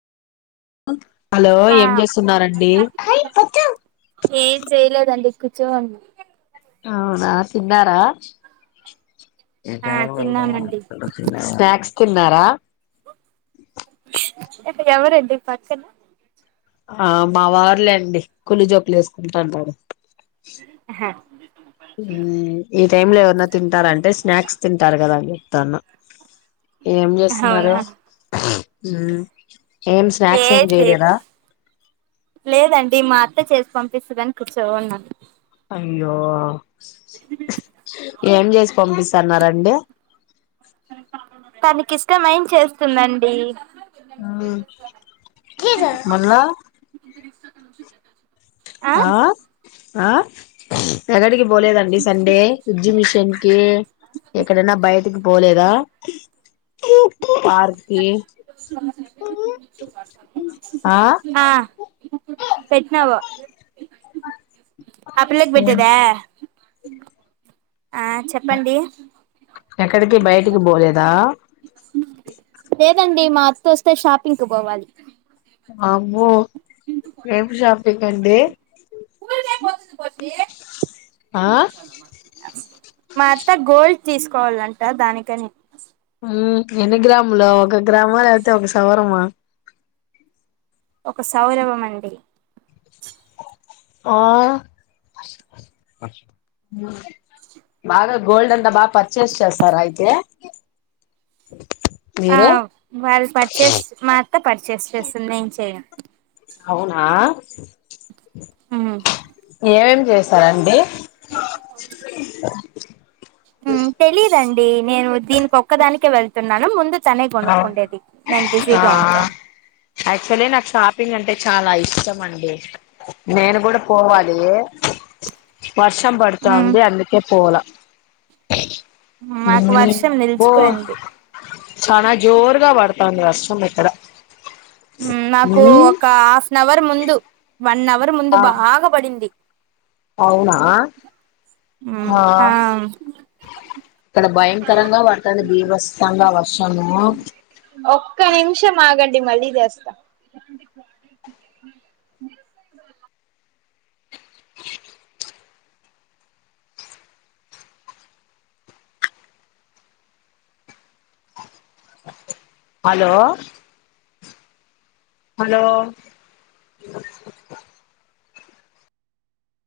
అ hello ఆ ఏం చేస్తున్నారండి కుచ్చోవున్నా అవునా తిన్నారా ఆ తిన్నామండి స్నాక్స్ కున్నారా ఇక ఎవరండి పక్కన ఆ మావారులేండి కుళ్ళు జోకులేసుకుంటాంటారు హా ఈ టైమ్ లో ఎవరనా తింటారంటే స్నాక్స్ తింటారు కదా అని చెప్తాన్నా ఏం చేస్తున్నారు అవునా మ్ ఏం ఏ స్నాక్స్ ఏం చేయలేదా దీ మాత్త చేసి పంపిస్తుదని కూర్చో ఉన్నాను అయ్యో ఏం చేసి పంపిస్ తాన్నారండి తనకిష్టమైంది చేస్తుందండి మల్లా ఆ ఆ ఎగడికి పోలేదండి సండే ఎగ్జిమిషన్ కి ఎక్కడైనా బైటికి పోలేదా పార్కి ఆ పెట్టినావు ఆ పిల్లకి పెట్టేదా ఆ చెప్పండి ఎక్కడికి బైటికి పోలేదా లేదండి మా అత్తోస్తే షాపింగ్ కు పోవాలి వామ్మో ఏమి షాపింగ్ కండి ఆ మా అత్త గోల్డ్ తీసుకోవాలంట దానికని మ్ ఎన్ని గ్రాములో ఒక గ్రామా లేకపోతే ఒక సవరమా ఒక సవరవమండి ఆ బాగా గోల్డ్ అంతా బా పర్చేస్ చేస్తారా అయితే ఆ మీరు వాళ్ళు పర్చేస్ మా అత్త పర్చేస్ చేస్తుంది నేం చెయ్యను అవునా మ్మ్ ఏం చేశారండి మ్ తెలీదండి నేను దీనికొక్కదానికే వెళ్ తున్నాను ముందు తనే కొనుక్కుండేది నేను ఆ బిజీగా ఉంటాను యాక్చువల్లీ నాకు షాపింగ్ అంటే చాలా ఇష్టం అండి నేను కూడా పోవాలియే వర్షం పడుతా మ్మ్ ఉంది అందుకే పోలా మాకు వర్షం బో నిల్చిపోయింది చానా జోరుగా వాడతాంది వర్షం ఇక్కడ నాకు ఒక హాఫ్ నవర్ ముందు వన్ అవర్ ముందు ఆ బాగా పడింది అవునా మ్మ్ ఓ ఆ క్కడ భయంకరంగా పడుతుంది భీభత్సంగా వర్షము డి మళ్ళీ చేస్తా హలో హలో